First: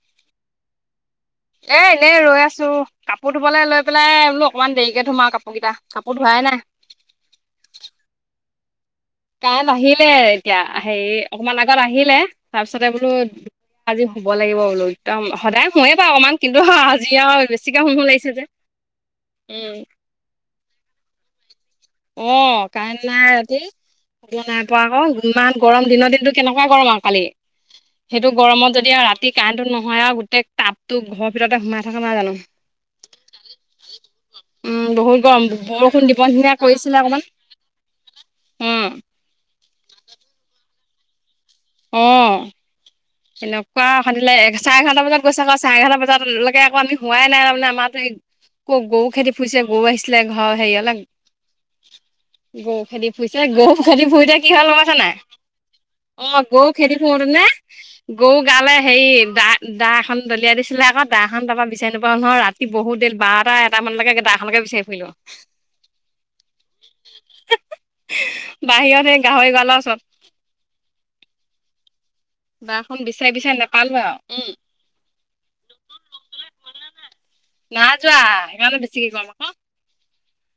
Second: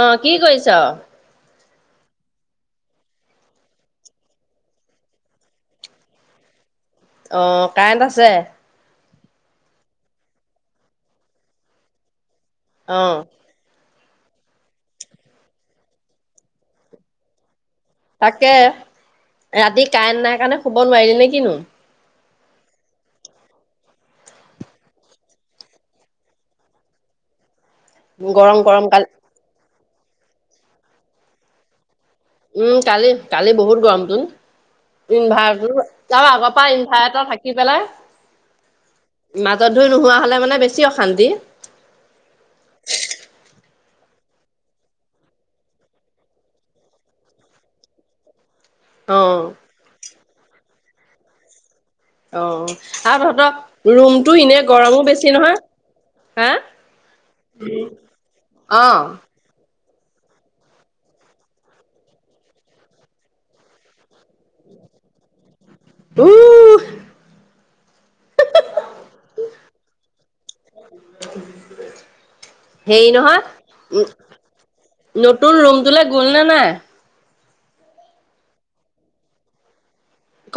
অ কি কৰিছ? এ এনেই ৰৈ আছো কাপোৰ ধুবলৈ লৈ পেলাই বোলো অকনমান দেৰিকে ধুম আৰু কাপোৰ কেইটা কাপোৰ ধোৱাই নাই। [unintelligible] অ' কাৰেণ্ট আছে? কাৰেণ্ট আহিলে এতিয়া হেৰি অকমান আগত আহিলে তাৰপিছতে অ বোলো আজি শুব লাগিব বোলো একদম সদায় শোয়ে বাৰু অকণমান কিন্তু আজি আৰু বেছিকে শুম শুম লাগিছে যে তাকে, উম ৰাতি কাৰেণ্ট নাই কাৰণে শুব নোৱাৰিলি নে কিনো। অ' কাই নাই ৰাতি। শুব নাই পোৱা আকৌ ইমান গৰম দিনৰ দিনতটো কেনেকুৱাই গৰম আৰু কালি। সেইটো গৰম গৰমত গৰম যদি কালি ৰাতি কাৰেণ্টটো নহয় আৰু গোটেই টাবতো ঘৰৰ ভিতৰতে সোমাই। থকা নাই জানো উম কালি কালি বহুত গৰমটোন উম বহুত উ ভ গৰম বৰষুণ দিব নিচিনা য আ কৰিছিলে অকমান ইনভাৰ্ট থাকি পেলাই উম মাজত ধুৰি নোহোৱা হলে মানে বেছি বেছি অশান্তি। অ'। এনেকুৱা অশান্তি লগে, চাৰে এঘাৰটা বজাত গৈছে আকৌ চাৰে এঘাৰটা বজাতালকে আকৌ আমি হোৱাই নাই তাৰমানে আমাৰো ক গৰু অ খেতি ফুৰিছে গৰু আহিছিলে ঘৰ হেৰীয়ালে। অ গৰু খেদি আৰু ফুৰিইছে, তহঁতৰ গৰু খেদি ৰুমটো ফুৰিতে কি এনে হ'ল লগাইছে গৰমো নাই? বেছি নহয় অ হা গৰু খেদি থোতে নে গৰু গালে অ হে দা দা এখন দলিয়াই দিছিলে আকৌ দাখন তাবা বিচাৰি নাপাওঁ নহয় ৰাতি বহুত দেৰি বাৰটা এটা মানলৈকে দা সনকে বিচাৰি সুৰিলো। উ বাহিৰত সেই গাহৰি গালৰ ওচৰত। দাখন হেৰি বিচাৰি নহয় বিচাৰি নেপালো উ আৰু উম নতুন ৰুমটো গল নে নাই? না যোৱা ইমানে বেছিকে উঠিছে।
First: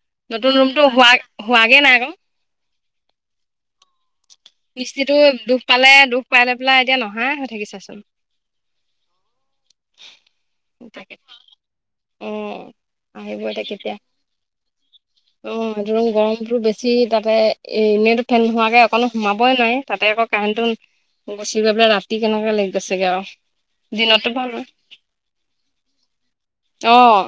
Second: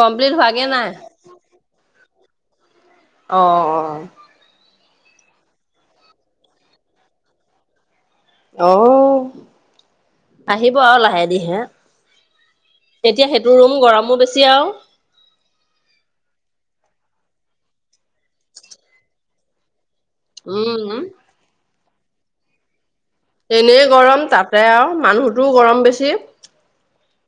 কমপ্লিট নতুন হোৱাগে ৰুমতটো নাই হোৱা হোৱাগে নাই আকৌ। অ'। মিস্ত্ৰীটো দুখ পালে দুখ পাই লৈ পেলাই এতিয়া নহাই হৈ থাকিছাচোন। অহ, আহিব আৰু তাকে লাহে দি হে। অ' এতিয়া আহিব সেইটো এতিয়া ৰুম কেতিয়া গৰমো বেছি আৰু। অ' এইটোৰুম গৰমতটো বেছি তাতে এ এনেইতো ফেন নোহোৱাকে অকণো সোমাবই নাই। তাতে আকৌ উম কাৰেণ্টটো গুচি গৈ পেলাই ৰাতি কেনেকে লাগি গৈছে চাগে এনেই আৰু গৰম দিনতটো ভাল, তাতে আৰু মানুহটোও গৰম বেছি অ'।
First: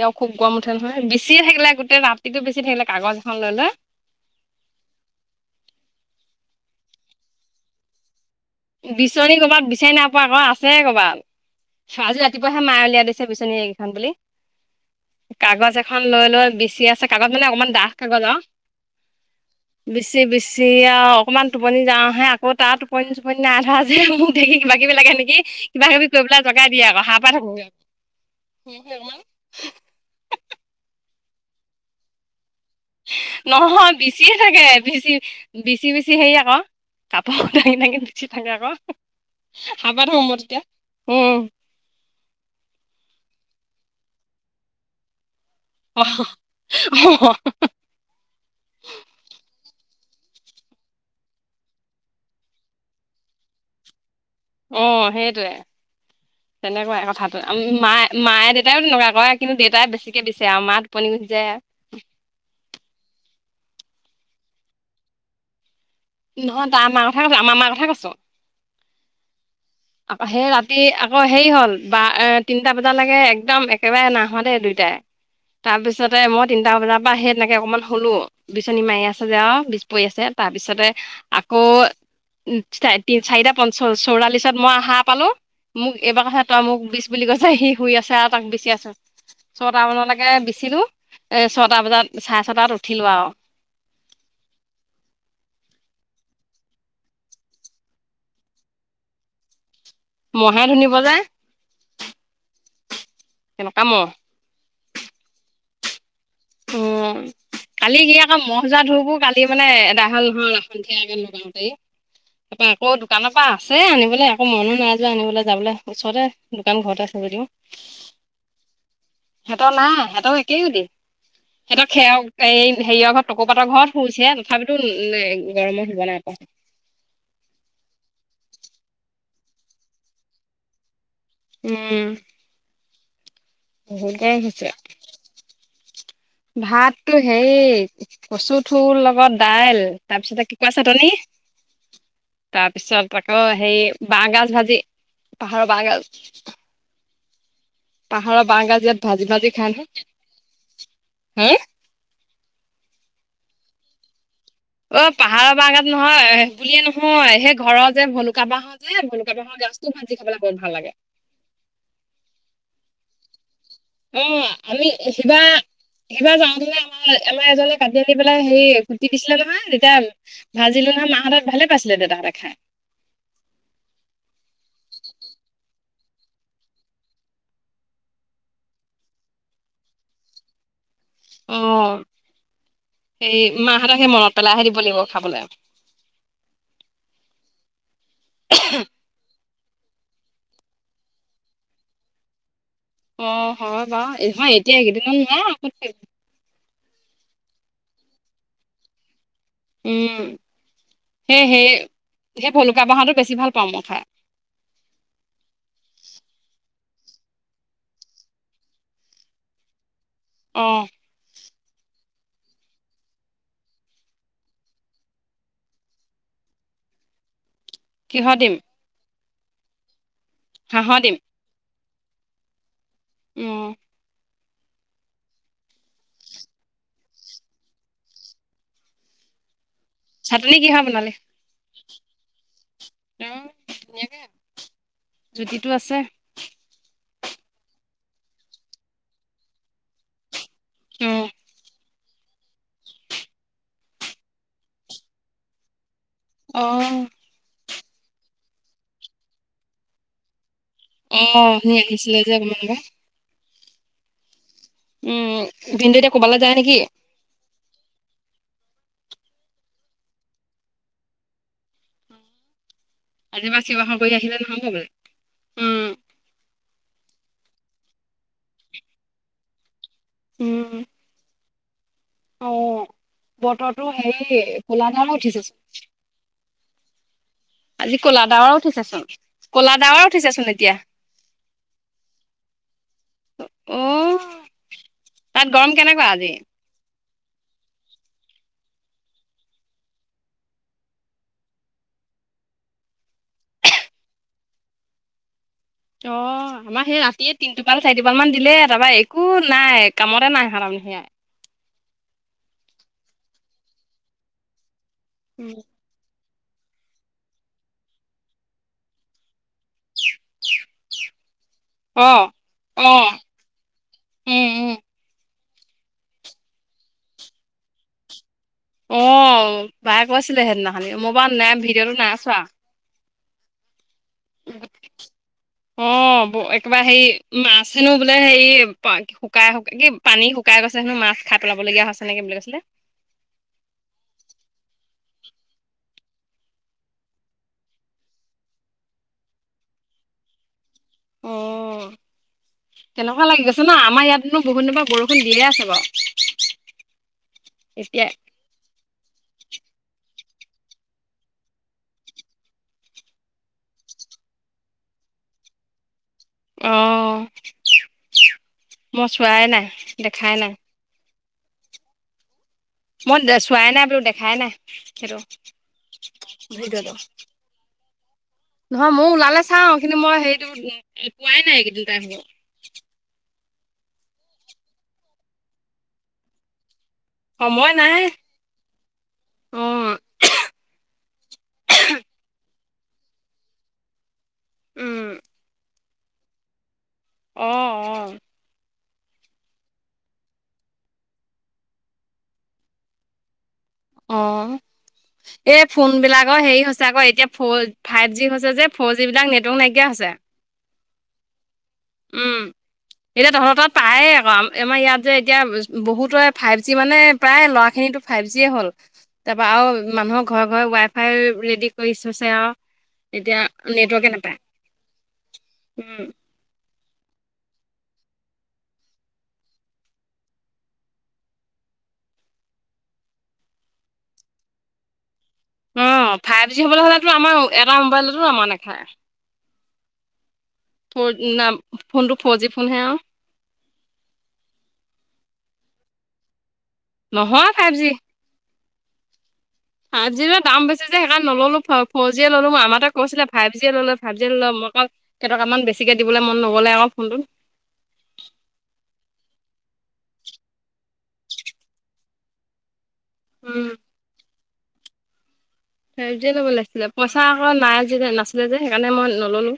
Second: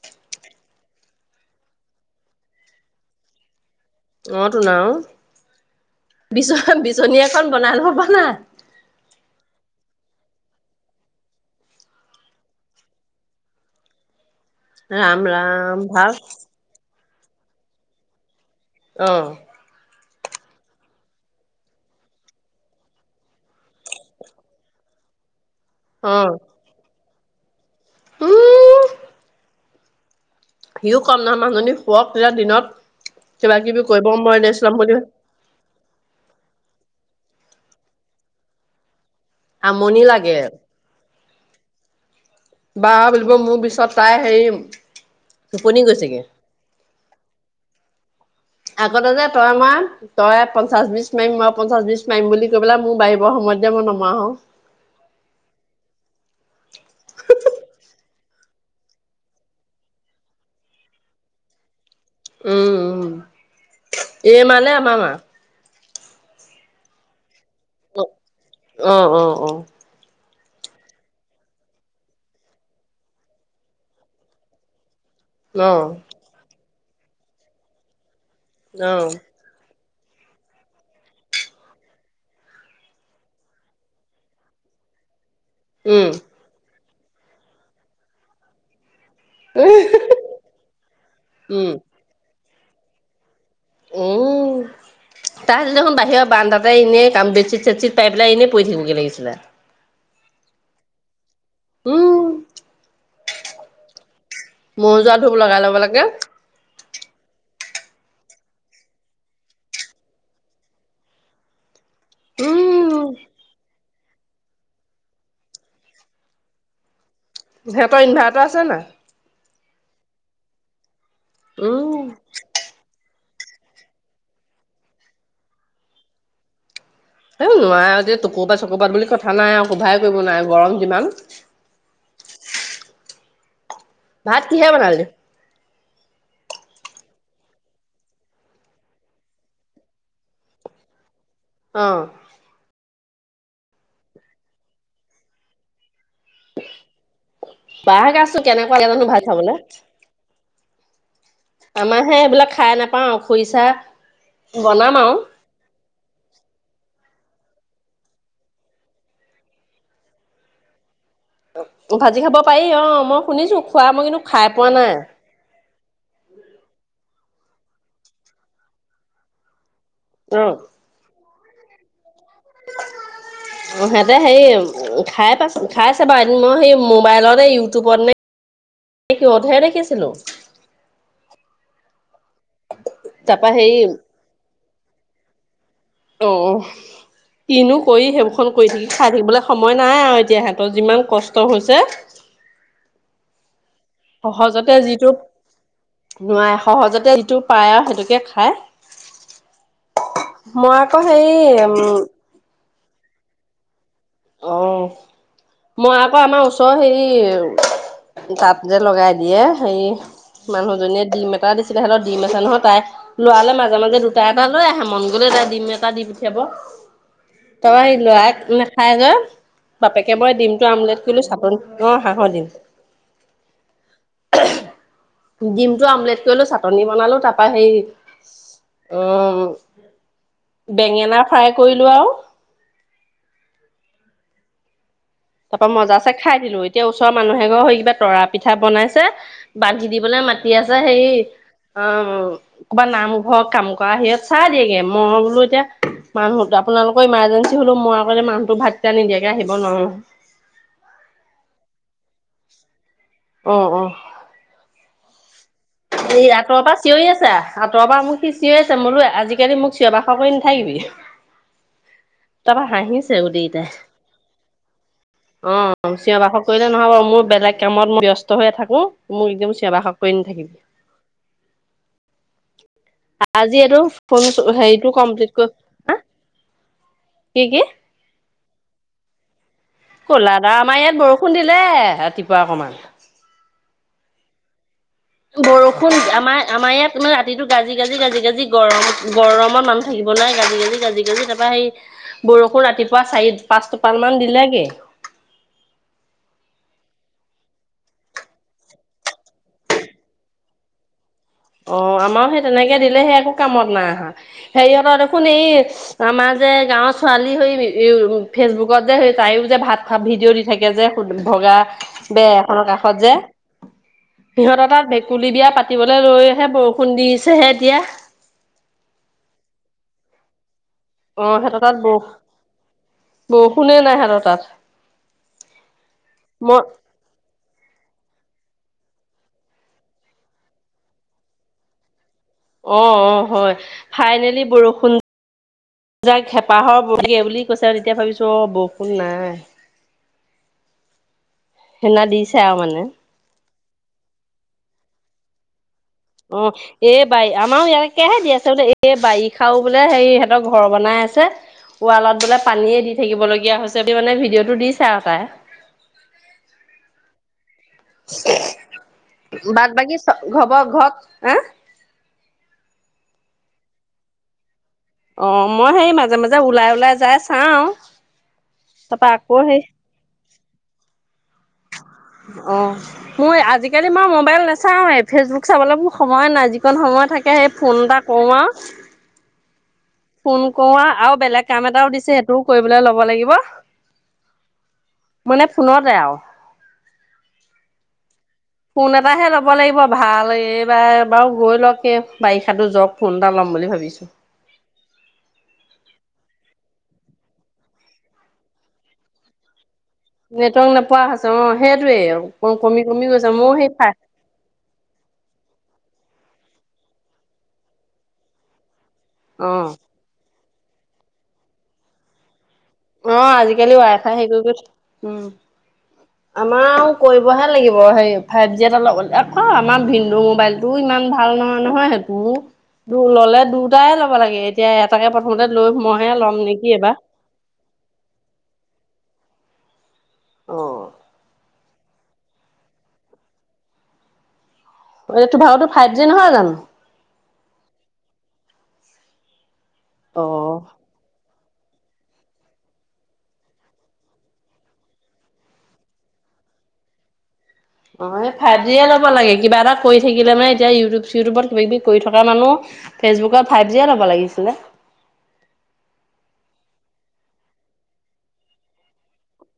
এ খুব গম উঠে নহয় বেছিয়ে থাকিলে গোটেই ৰাতিটো বেছি থাকিলে কাগজ এখন লৈ লৈ। অ' টো ন'। বিচ বিচনী এখন বনাই লব পৰা নাই। বিচনী কৰবাত বিচাৰি নাপোৱা আকৌ আছে কৰ'বাত। আজি ৰাতিপুৱাহে মায়ে উলিয়াই দিছে বিচনী এইকেইখন বুলি। ৰাম কাগজ ৰাম এখন ভাল লৈ লৈ বিচি আছে কাগজ মানে অকমান দাখ কাগজ আৰু। অ', বিচি বিচি আৰু অকণমান টোপনি যাওঁহে আকৌ তাৰ টোপনি টোপনি নাই ধৰা যে মোৰ দেৰি কিবা কিবি লাগে নেকি কিবা কিবি অ কৰি পেলাই জগাই দিয়ে আৰু শাৰ পাই থাকোঁ উম [unintelligible] সিও কম নহয় মাজনী শুৱক বুলে দিনত কিবা কিবি নহয় কৰিব বেচিয়ে মই ৰেষ্ট থাকে ল'ম বুলি বেছি বেছি বেছি হে আকৌ কাপোৰ দাঙি দাঙি নুচি থাকে আকৌ হাবা আমনি ধ হু'ম লাগে তেতিয়া উম। বা বুলিব মোৰ পিছত তাই হেৰিম অহ অহ। আগতে যে তই মাৰ তই পঞ্চাশ বিশ মাৰিম মই পঞ্চাশ বিশ মাৰিম বুলি কৈ পেলাই মোৰ বাঢিবৰ সময়ত যে মই নমৰা হও। অ' হেইটোৱে। তেনেকুৱাই কথাটো মায়ে - মায়ে দেউতাই তেনেকুৱা কৰে কিন্তু দেউতাই বেছিকে বিছে আৰু মা টোপনি যায়। উম, উম, এই মানে আমাৰ মা নহয় তাৰ মা হে অ', অ', অ', সেই ৰাতি আকৌ হেৰি হল বা, তিনিটা বজালৈকে একদম একেবাৰে নাই শুৱা দেই দুইটাই। তাৰপিছতে মই তিনটা বজাৰ পৰা সেই তেনেকে অকণমান শুলো বিচনী অ মাৰি আছে যে আৰু পৰি আছে তাৰপিছতে আকৌ তি চাৰিটা প চৌৰাশি তাৰপিছত মই শাৰ পালোঁ, মোক উম এইবাৰ কথা তই মোক বীছ বুলি কৈছে, সি শুই আছে আৰু তাক বিচি আছোঁ। ছয়টামানলৈকে বিচিলো এ উম ছয়টা বজাত চাৰে ছটাত উঠিলো আৰু। উম, [inaudible] তাহাঁতি দেখোন বাহিৰৰ বাৰাণ্ডাতে এনেই বেডশ্বীট চেটশ্বীট পাৰি পেলাই এনেই পৰি থাকিব গে লাগিছিলে। মহে ধুনিব যে। উম, কেনেকুৱা মহ। মহ যোৱা ধূপ লগাই ল'ব লাগে। উম, কালি কি আকৌ মহ যোৱা ধূপো কালি মানে এডাই হল নহয় সন্ধিয়াকে লগাওঁতে। ত' আকৌ উম দোকানৰ পৰা আছে আনিব মানে আকৌ মনো নাইযোৱা আনিবলৈ যাবলৈ ওচৰতে দোকান ঘৰতে যদিও সিহঁতৰ ইনভাৰ্টাৰ আছে নাই? সিহঁতৰ নাই সিহঁতৰ একেই গতি, সিহঁতৰ উম খেৰ এই হেৰিয়ৰ ঘৰত তকৌ পাতৰ ঘৰত শুইছে তথাপিতো গৰমৰ শুব নাই পৰা। এ নোৱাৰে দেই তকৌ পাত চকৌ পাত বুলি কথা নাই আৰু কোভাৰেই কৰিব নোৱাৰে গৰম কিমান। উম, বহুত গৰম ভাত কিহে হৈছে। বনালি ভাতটো হেৰি কচু থুৰ লগত দাইল তাৰপিছতে কেঁকোৰা চাটনি অ তাৰপিছত আকৌ হেৰি বাঁহ গাজ ভাজি পাহাৰৰ বাঁহ গাজ। বাঁহ গাজটো কেনেকুৱা লাগে জানো ভাত ভাজি ভাজি খাবলে? খাই নহয় হে আমাৰ হে এইবিলাক খাই নাপাওঁ খুৰিচা অ', পাহাৰৰ বাঁহ গাজ নহয় হয় বুলিয়ে নহয় সেই ঘৰৰ যে ভলুকা বাঁহৰ যে ভলুকা বাঁহৰ গাজটো ভাজি খাবলৈ বহুত ভাল লাগে। ভাজি খাব পাৰি অ, মই শুনিছোঁ অ', আমি সিবা সিবাৰ যাওঁতেলে আমাৰ এমাৰ এজনে কাটি আনি পেলাই হেৰি খুটি দিছিলে নহয়, তেতিয়া ভাজিলো নহয় মাহঁতে ভালে পাইছিলে দেতা হঁতে। সেহঁতে হেৰি খাই পাইছোন খাই চাবা, এদিন মই সেই মোবাইলৰে ইউটিউবত নে এই কি অধায় দেখিছিলো। অ', সেই তাৰপা হেৰি মাহঁতক সেই মনত পেলাইহে দিব লাগিব খাবলৈ। অ', কিনো কৰি সেইবোৰখন কৰি থাকি খাই থাকিবলৈ সময় নাই আৰু এতিয়া সিহঁতৰ যিমান কষ্ট হৈছে। অ', হয় বাৰু সহজতে এতিয়া যিটো এইকেইদিনত নোৱাৰ নোৱাৰে সহজতে যিটো পায় আৰু সেইটোকে খায় উম মই আকৌ হেৰি সেই সেই উম, সেই ভলুকা বাঁহৰটো বেছি ভাল পাওঁ মই খাই। অ', মই আকৌ আমাৰ ওচৰৰ হেৰি তাত যে লগাই দিয়ে হেৰি অ মানুহজনীয়ে দিম টা দিছিলে হেলেও ডিম আছে নহয়, তাই লৰাললে মাজে মাজে দুটা এটা লৈ আহে মন গলে তাই ডিম এটা দি পঠিয়াব [inaudible] [inaudible] তই কিহৰ দিম ল'ৰাই নেখাই যে, বাপেকে মই দিমটো হাঁহৰ আমলেট কৰিলো চা অ', শাহৰ দিম। উম, ডিমটো আমলেট কৰিলো চাটনি বনালো তাৰপা সেই উম, চাটনি কিহৰ বনালি বেঙেনা ফ্ৰাই কৰিলোঁ আৰু। [unintelligible] তাৰ পৰা জুতিটো আছে। মজাচে খাই দিলো এতিয়া ওচৰৰ মানুহ এঘৰ সেই কিবা তৰা পিঠা বনাইছে বান্ধি দিবলৈ মাতি কি আছে সেৰি উম, অ', ক'ৰবা নামঘৰত কাম কৰা হেত চাই দিয়েগে মই বোলো এতিয়া মানুহত অ', আপোনালোকৰ ইমাৰজেঞ্চি হ'লেও মই আকলে মানুহটো ভাত কিটা নিদিয়াকে আহিব নোৱাৰো নহয়। অ', সি আহিছিলে যে [unintelligible] অ', অ', উম, ভিনদেউ এতিয়া এই ক'বালৈ যায় আঁতৰৰ নেকি? পৰা চিঞৰি আছে আঁতৰৰ পৰা মোক সি চি আছে মই বোলো আজিকালি মোক চিঞ বাখৰ কৰি নাথাকিবি। তাৰপা হাঁহি আজি পৰা গোটেইকেইটাই সেৱাখন কৰি আহিলে নহ'ব বোলে। অ', উম, চিঞৰ বাসৰ কৰিলে নহ'ব, মোৰ বেলেগ কামত মই ব্যস্ত হৈ থাকো, মোক একদম চিঞৰ বাসৰ কৰি নাথাকিবি। উম, অ', আজি এইটো বতৰটো ফোন হেৰি কোলা হেৰিটো ধাল কমপ্লিট কৰি উঠিছেচোন হা কি কি আজি কোলাডাৱৰ উঠিছোচোন। কোলা দা আমাৰ ইয়াত বৰষুণ দিলে ৰাতিপুৱা অকমান। অ', তাত গৰম বৰষুণ কেনেকুৱা আজি? আমাৰ আমাৰ ইয়াত তোমাৰ ৰাতটো গাজি, গাজি, গাজি, গাজি, গৰম গৰমত মানুহ থাকিব নোৱাৰে গাজি, গাজি, গাজি, গাজি তাৰপৰা সেই বৰষুণ ৰাতিপুৱা চাৰি পাঁচ টোপাল মান দিলেগে। [inaudible] অ', আমাৰ সেই ৰাতিয়ে তিনটোপাল চাৰিটোপাল মান দিলে তাৰপা একো নাই কামতে নাই আহা তাৰমানে। সেয়াই। অ', আমাৰো সেই তেনেকে দিলে সেই একো কামত নাই অহা হেৰি সেহঁতৰ দেখোন এই উম, আমাৰ যে গাঁৱৰ ছোৱালী হৈ ফেচবুকত যে স তাইো যে ভাত খ ভিডিঅ' দি থাকে যে ভগা অ', বেয়া এখনৰ কাষত অ', যে, উম, সিহঁতৰ উম। তাত ভেকুলী বিয়া পাতিবলৈ লৈ ে বৰষুণ দিছেহে এতিয়া। অ' বায়ে কৈছিলে সেইদিনাখনানি মোবাইল অ', নাই সিহঁতৰ তাত ভিডিঅ'টো বৰ নাই ছোৱা। বৰষুণে নাই হ অ' মই একেবাৰে হেৰি মাছেনো বোলে হেৰি শুকাইু কি পানী শুকাই গৈছে হেনো মাছ খাই পেলাব লগগীয়া হৈছে। নেকি বুলি কৈছিলে। অ' অ' হয় ফাইনেলি বৰষুণ যাই হেঁপাহৰ বৰগী বুলি কৈছে আৰু তেতিয়া ভাবিছো অ' বৰষুণ নাই। [inaudible] অ', সেনা দিচা আৰু মানে। কেনেকুৱা লাগি গৈছে আমাৰ ইয়াতনো বহুত দিনৰ পৰা বৰষুন দিয়ে আছে বাৰু। অ', এই বাৰী আমাৰো এতিয়া ইয়াকহে দি আছে বোলে এই বাৰীখাও বোলে হে সিহঁতৰ ঘৰৰ বনাই আছে ৱালত বোলে পানীয়ে দি থাকিবলগীয়া হৈছে বুলে, মানে ভিডিঅ'টো দিছে আৰু তাই। অ', মই চোৱাই নাই বাট বাকী চ দেখাই ঘৰ নাই পৰা ঘৰত আ, মই চোৱাই নাই বু দেখাই নাই। সেইটো অ' মই সেই মাজে মাজে ওলাই ওলাই ভিডিঅ'টো যাই চাওঁ। নহয় ময় তাৰপা আকৌ ওলালে সেই চাও কিন্তু মই হেৰিটো পোৱাই নাই এইকেইদিন টাইম অ' মই আজি আজিকালি মই মোবাইল নাচাওঁৱেই ফেচবুক চাবলৈ মোৰ সময় নাই যিকণ সময়ত থাকে সেই সময় ফোন এটা নাই কৰো আৰু। অ', ফোন কৰোোৱা আৰু বেলেগ কাম এটাও দিছে সেইটোও কৰিবলৈ ল'ব লাগিব। উম, মানে ফোনৰতে আৰু। আহ আহ। ফোন এটা হে ল'ব লাগিব ভাল এইবাৰ বাৰু গৈ লওক বাৰিষাো যাক ফোন এটা ল'ম। বুলি ভাবিছো। এ ফোন বিলাকৰ হেৰি হৈছে আকৌ এতিয়া ফ ফাইভ জি হৈছে যে ফ'ৰ জি বিলাক নেটৱৰ্ক নাইক নেটৱক নোপোৱা হৈছে অ'। সেইটোৱে উম, কমি কমি গৈছে এতিয়া মোৰ তহতাত সেই পায় আকৌ আমাৰ ইয়াত যে এতিয়া বহুত ফাইভ জি মানে প্ৰায় ল'ৰা খিনিতো ফাইভ জিে হ'ল তাৰ অ', মানুৰ মই ৱাই ফাই ৰেডি কৰিছোঁ চ আৰু। অ' এতিয়া আজিকালি ৱাই নেটৱৰ্কে খাই হে নাপায়। কৰি থ, উম, উম, আমাৰ কৰিবহে লাগিব সেই ফাইভ জি এটা লগ খ আমাৰ ভিন্দু মোবাইলটোও ইমান ভাল নহয় নহয় সেইটো ললে দুটাই ল'ব লাগে এতিয়া এটাকে থথতে লৈ মইহে অ' ল'ম ফাইভ জি নেকি হ'বলৈ এবাৰ। হ'লেতো আমাৰ এটা মোবাইলতো আমাৰ নেখায়। অ', ফৰদ নাম ফোনটো ফৰ জি ফোন হে আৰু। এইটো ভাগৰতো ফাইভ জি নহয় জানো? নহয় ফাইভ জি। ফাইভ জি অ', দাম বেছি যে সেইকাৰণে নললো। ফ'ৰ জিয়ে ললো মই আমাটোৱে কৈছিলে ফাইভ জিয়ে লই ল' ফাইভ জিয়ে লই ল' মই আক কেটকামান বেছিকৈ দিবলৈ মন ন'গল। [unintelligible] আকৌ ফোনটোত। অ', ফাইভ জিয়ে লব লাগে কিবা এটা কৰি থাকিলে মানে এতিয়া ইউটিউব, চিউটিউবত কিবা কিবি কৰি থকা মানুহ ফেচবুকৰত উম, ফাইভ জিয়ে ল'ব লাগিছিলে। ফাইভ জিয়ে ল'ব লাগিছিলে পইচা আকৌ নাই যে নাছিলে যে সেইকাৰণে মই ন'ললো।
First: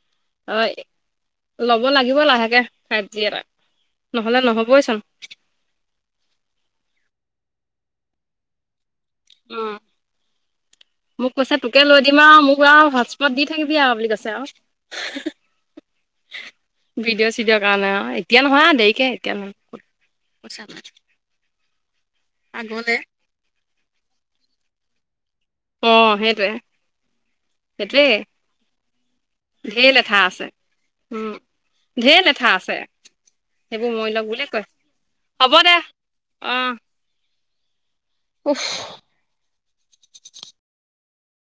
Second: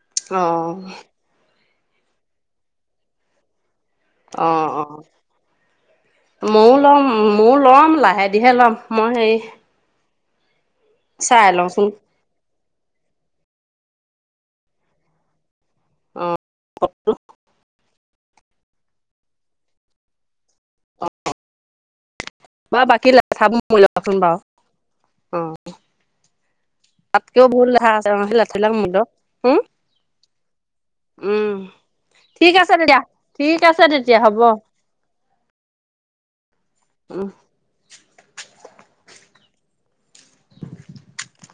অ'। ল'ব লাগিব লাহেকে ফাইভ জি এটা। নহ'লে অ', নহ'বইচোন অ', মওঁ ল'ম মোৰ লম লাহেধিৰে ল'ম। মই হেৰি মোক চাই কৈছে তোকে লওঁচোন লৈ দিম আৰু মোক কোৱা আৰু হটস্পত দি থাকিবি আৰু বুলি আৰু কৈছে আৰু। ভিডিঅ' চিডিঅ' কাৰণে অ' এতিয়া নহয় দেৰিকে এতিয়া নহয়। পইচা নাই অ', বা আগলে বাকী লেঠা বোৰ মৰিলকচোন বাৰু অ'। অ', হেইটোৱে। তাতকেও বহুত লেঠা আছে সেই লেঠাবিলাক মৰি লক। ঢেৰ লেঠা আছে, উম ঢেৰ লেঠা ঠিক আছে। তেতিয়া ঠিক আছে সেইবোৰ মৰি তেতিয়া লওক হ'ব বুলি কয়, হ'ব দে অ'। [inaudible] উওফ।